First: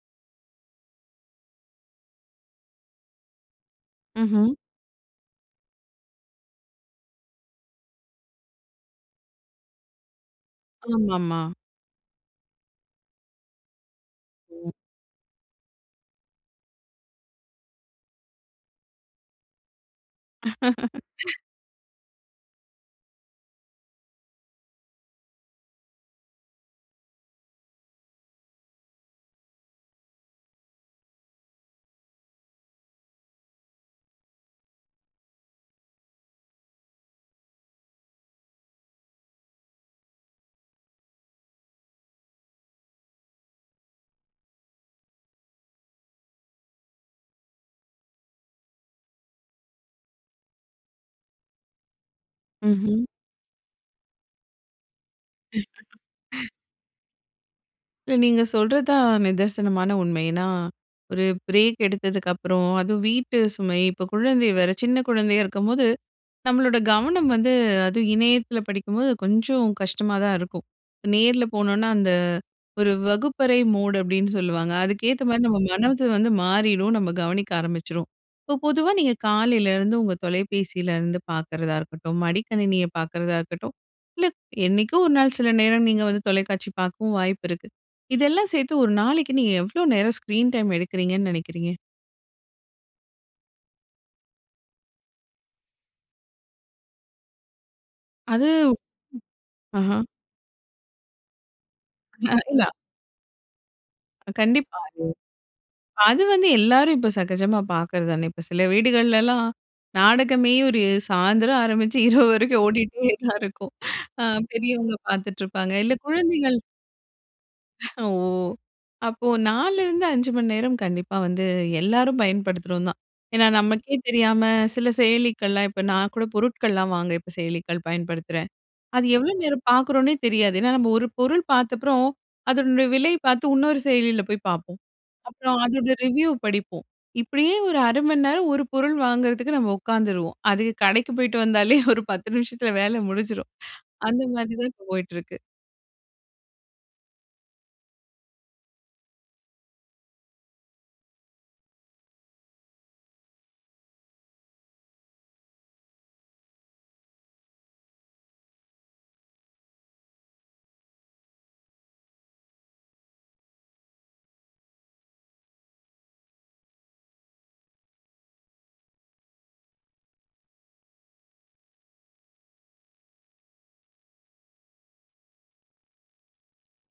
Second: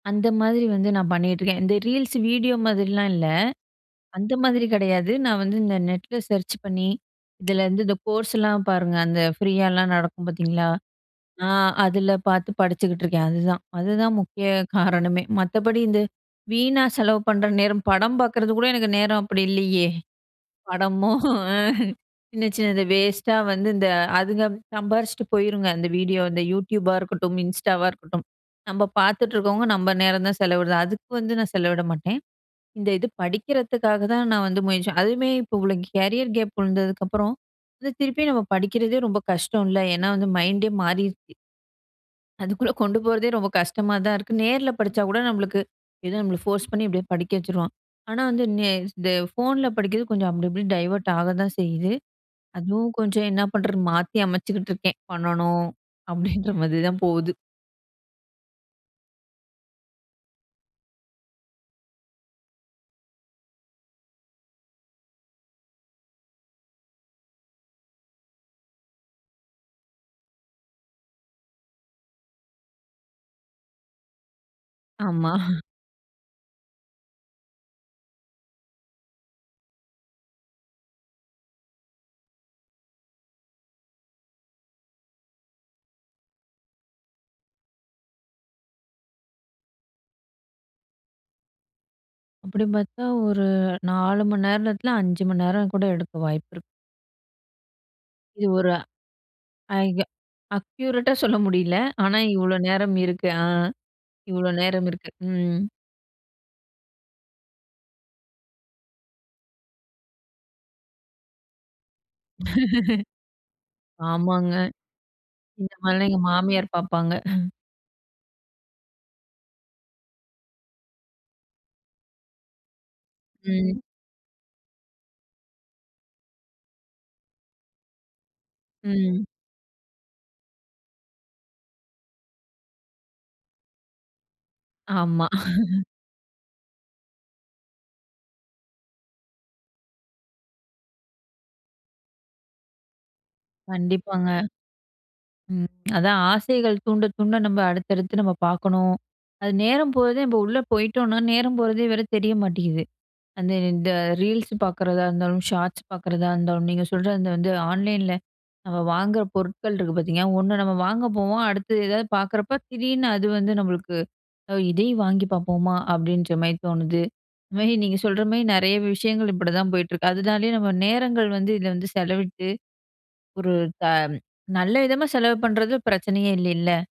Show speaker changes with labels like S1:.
S1: அந்த மாதிரி வந்து நான் பண்ணிகிட்டுருக்கேன். இந்த ரீல்ஸ் வீடியோ மாதிரிலாம் இல்ல, அந்த
S2: ம்ஹ்ம்.
S1: மாதிரி கிடையாது. நான் வந்து இந்த நெட்ல சர்ச் பண்ணி, இதலருந்து இந்த கோர்ஸ்லாம் பாருங்க, அந்த ஃப்ரீயாலாம் நடக்கும் பாத்தீங்களா?
S2: ஆமாமா.
S1: ஆ அதில பாத்து படிச்சுக்கிட்டுருக்கேன், அதுதான். அதுதான் முக்கிய காரணமே, மத்தபடி இந்த வீணா செலவு பண்ணுற நேரம், படம் பாக்குறது கூட எனக்கு நேரம் அப்படி இல்லையே! படமும் அ. சின்ன சின்னது வேஸ்ட்டா வந்து, இந்த அதுங்க சம்பாரிச்சுட்டு போயிருங்க. அந்த வீடியோ இந்த Youtubeபா இருக்கட்டும், Instaவா இருக்கட்டும், நம்ப பாத்துட்டு இருக்கவங்க, நம்ப நேரம் தான் செலவிடுறது. அதுக்கு வந்து நான் செலவிட மாட்டேன். இந்த இது படிக்கிறதுக்காக தான் நான் வந்து முயற்சி அதுவுமே இப்போ இவ்வளோ கேரியர் கேப் விழுந்ததுக்கு அப்புறம் வந்து, திருப்பியும் நம்ம படிக்கிறதே ரொம்ப கஷ்டம் இல்ல! ஏன்னா வந்து மைண்டே மாறிருச்சு. அதுக்குள்ள கொண்டு போறதே ரொம்ப கஷ்டமா தான் இருக்கு. நேர்ல படிச்சா கூட நம்பளுக்கு, ஏதோ நம்மள ஃபோர்ஸ் பண்ணி எப்டியோ படிக்க வச்சுரூவான். ஆனா வந்து, நே ஸ் தே இந்த ஃபோன்ல படிக்கிறது, கொஞ்சம் அப்டி இப்டின்னு டைவர்ட் ஆகதான் செய்யுது. அதுவும்
S2: ம்ஹ்ம்.
S1: கொஞ்சம் என்ன பண்ணுறது? மாத்தி அமைச்சுக்கிட்ருக்கேன். பண்ணணும், அப்படின்ற மாதிரி தான் போகுது.
S2: இல்ல, நீங்க சொல்றது தான் நிதர்சனமான உண்மை. ஏன்னா ஒரு பிரேக் எடுத்ததுக்கு அப்புறம், அதுவும் வீட்டு சுமை, இப்போ குழந்தை வேற, சின்ன குழந்தையா இருக்கும்போது, நம்மளோட கவனம் வந்து, அதும் இணையத்தில படிக்கும்போது, கொஞ்சம் கஷ்டமா தான் இருக்கும். இப்ப நேர்ல போனோம்ன்னா, அந்த ஒரு வகுப்பறை மோட், அப்டின்னு சொல்லுவாங்க. அதுக்கேத்த
S1: ஆமா.
S2: மாரி நம்ம மனது வந்து மாறிரும். நம்ம கவனிக்க ஆரம்பிச்சுருவோம். இப்போ பொதுவா நீங்க காலையிலருந்து உங்க தொலைபேசியிலருந்து பாக்கிறதா இருக்கட்டும், மடிக்கணினிய பாக்கிறதா இருக்கட்டும், இல்லை என்னைக்கோ ஒரு நாள் சில நேரம் நீங்க வந்து தொலைக்காட்சி பாக்கவும் வாய்ப்பு இருக்கு. இதெல்லாம் சேத்து 1 நாளைக்கு நீங்க எவ்வளோ நேரம் ஸ்கிரீன் டைம் எடுக்கறீங்கன்னு நெனைக்கிறீங்க?
S1: அப்படின்னு பாத்தா, ஒரு 4 மணி நேரத்தில 5 மணி நேரம் கூட எடுக்க வாய்ப்பு இருக்கு.
S2: அது,
S1: இது ஒரு, ஐ க
S2: ஆஹ,
S1: அக்யூரட்டா சொல்ல முடியல. ஆனா
S2: [unintelligible]
S1: இவ்வளோ
S2: இல்ல.
S1: நேரம் இருக்கு. ஆ,
S2: அ
S1: இவ்வளோ
S2: கண்டிப்பா.
S1: நேரம் இருக்கு. ம்.
S2: அது வந்து எல்லாரும் இப்போ சகஜமா பாக்குறது தானே! இப்போ சில வீடுகள்லலாம், நாடகமே ஒரு சாயந்திரம் ஆரம்பிச்சு இரவு வரைக்கும் ஓடிகிட்டே தான் இருக்கும். அ
S1: ஆமாங்க.
S2: பெரியவங்க பாத்துட்டுருப்பாங்க,
S1: இந்த
S2: இல்ல
S1: மாதிரிலாம் எங்க
S2: குழந்தைகள்
S1: மாமியார் பாப்பாங்க.
S2: ஓ! அப்போ 4லருந்து 5 மணி நேரம் கண்டிப்பா வந்து எல்லாரும் பயன்படுத்துறோம் தான். ஏன்னா
S1: ம்.
S2: நமக்கே தெரியாம சில செயலிகள்லாம், இப்போ நான் கூட பொருட்கள்லாம் வாங்க இப்ப செயலிகள் பயன்படுத்துறேன். அது
S1: ம்.
S2: எவ்வளோ நேரம் பாக்கறோம்ன்னே தெரியாது. ஏன்னா நம்ம ஒரு பொருள் பாத்தப்றோம், அதனுடைய விலையை பாத்து இன்னொரு செயலியில போய் பாப்போம்.
S1: ஆமா.
S2: அப்புறம் அதோட ரெவ்யூ படிப்போம். இப்படியே ஒரு 1/2 மணிநேரம் ஒரு பொருள் வாங்குறதுக்கு நம்ம உக்காந்துருவோம். அது கடைக்கு போய்ட்டு வந்தாலே, ஒரு 10 நிமிஷத்தில வேலை முடிஞ்சிரும். அந்த
S1: கண்டிப்பாங்க.
S2: மாதிரி தான் போயிட்டு இருக்கு.
S1: அதான் ஆசைகள் தூண்ட தூண்ட, நம்ம அடுத்தடுத்து நம்ம பாக்கணும். அது நேரம் போறதே, நம்ப உள்ள போயிட்டோம்ன்னா, நேரம் போறதே வேற தெரிய மாட்டேங்குது. அந்த இந்த ரீல்ஸ் பாக்குறதா இருந்தாலும், ஷார்ட்ஸ் பாக்குறதா இருந்தாலும், நீங்க சொல்ற அந்த வந்து ஆன்லைன்ல நம்ம வாங்குற பொருட்கள் இருக்கு பாத்தீங்கன்னா, ஒண்ணு நம்ம வாங்க போவோம். அடுத்து எதாவது பாக்குறப்போ, திடீர்னு அது வந்து நம்பளுக்கு, அ "இதையும் வாங்கி பாப்போமா?" அப்படின்ற மாரி தோணுது. இது மாரி நீங்க சொல்ற மாரி நெறைய விஷயங்கள், இப்படி தான் போயிட்டு இருக்கு. அதுனாலேயே நம்ம நேரங்கள் வந்து இதில வந்து செலவிட்டு, ஒரு த நல்ல விதமா செலவு பண்ணுறது பிரச்சனையே இல்லைல்ல!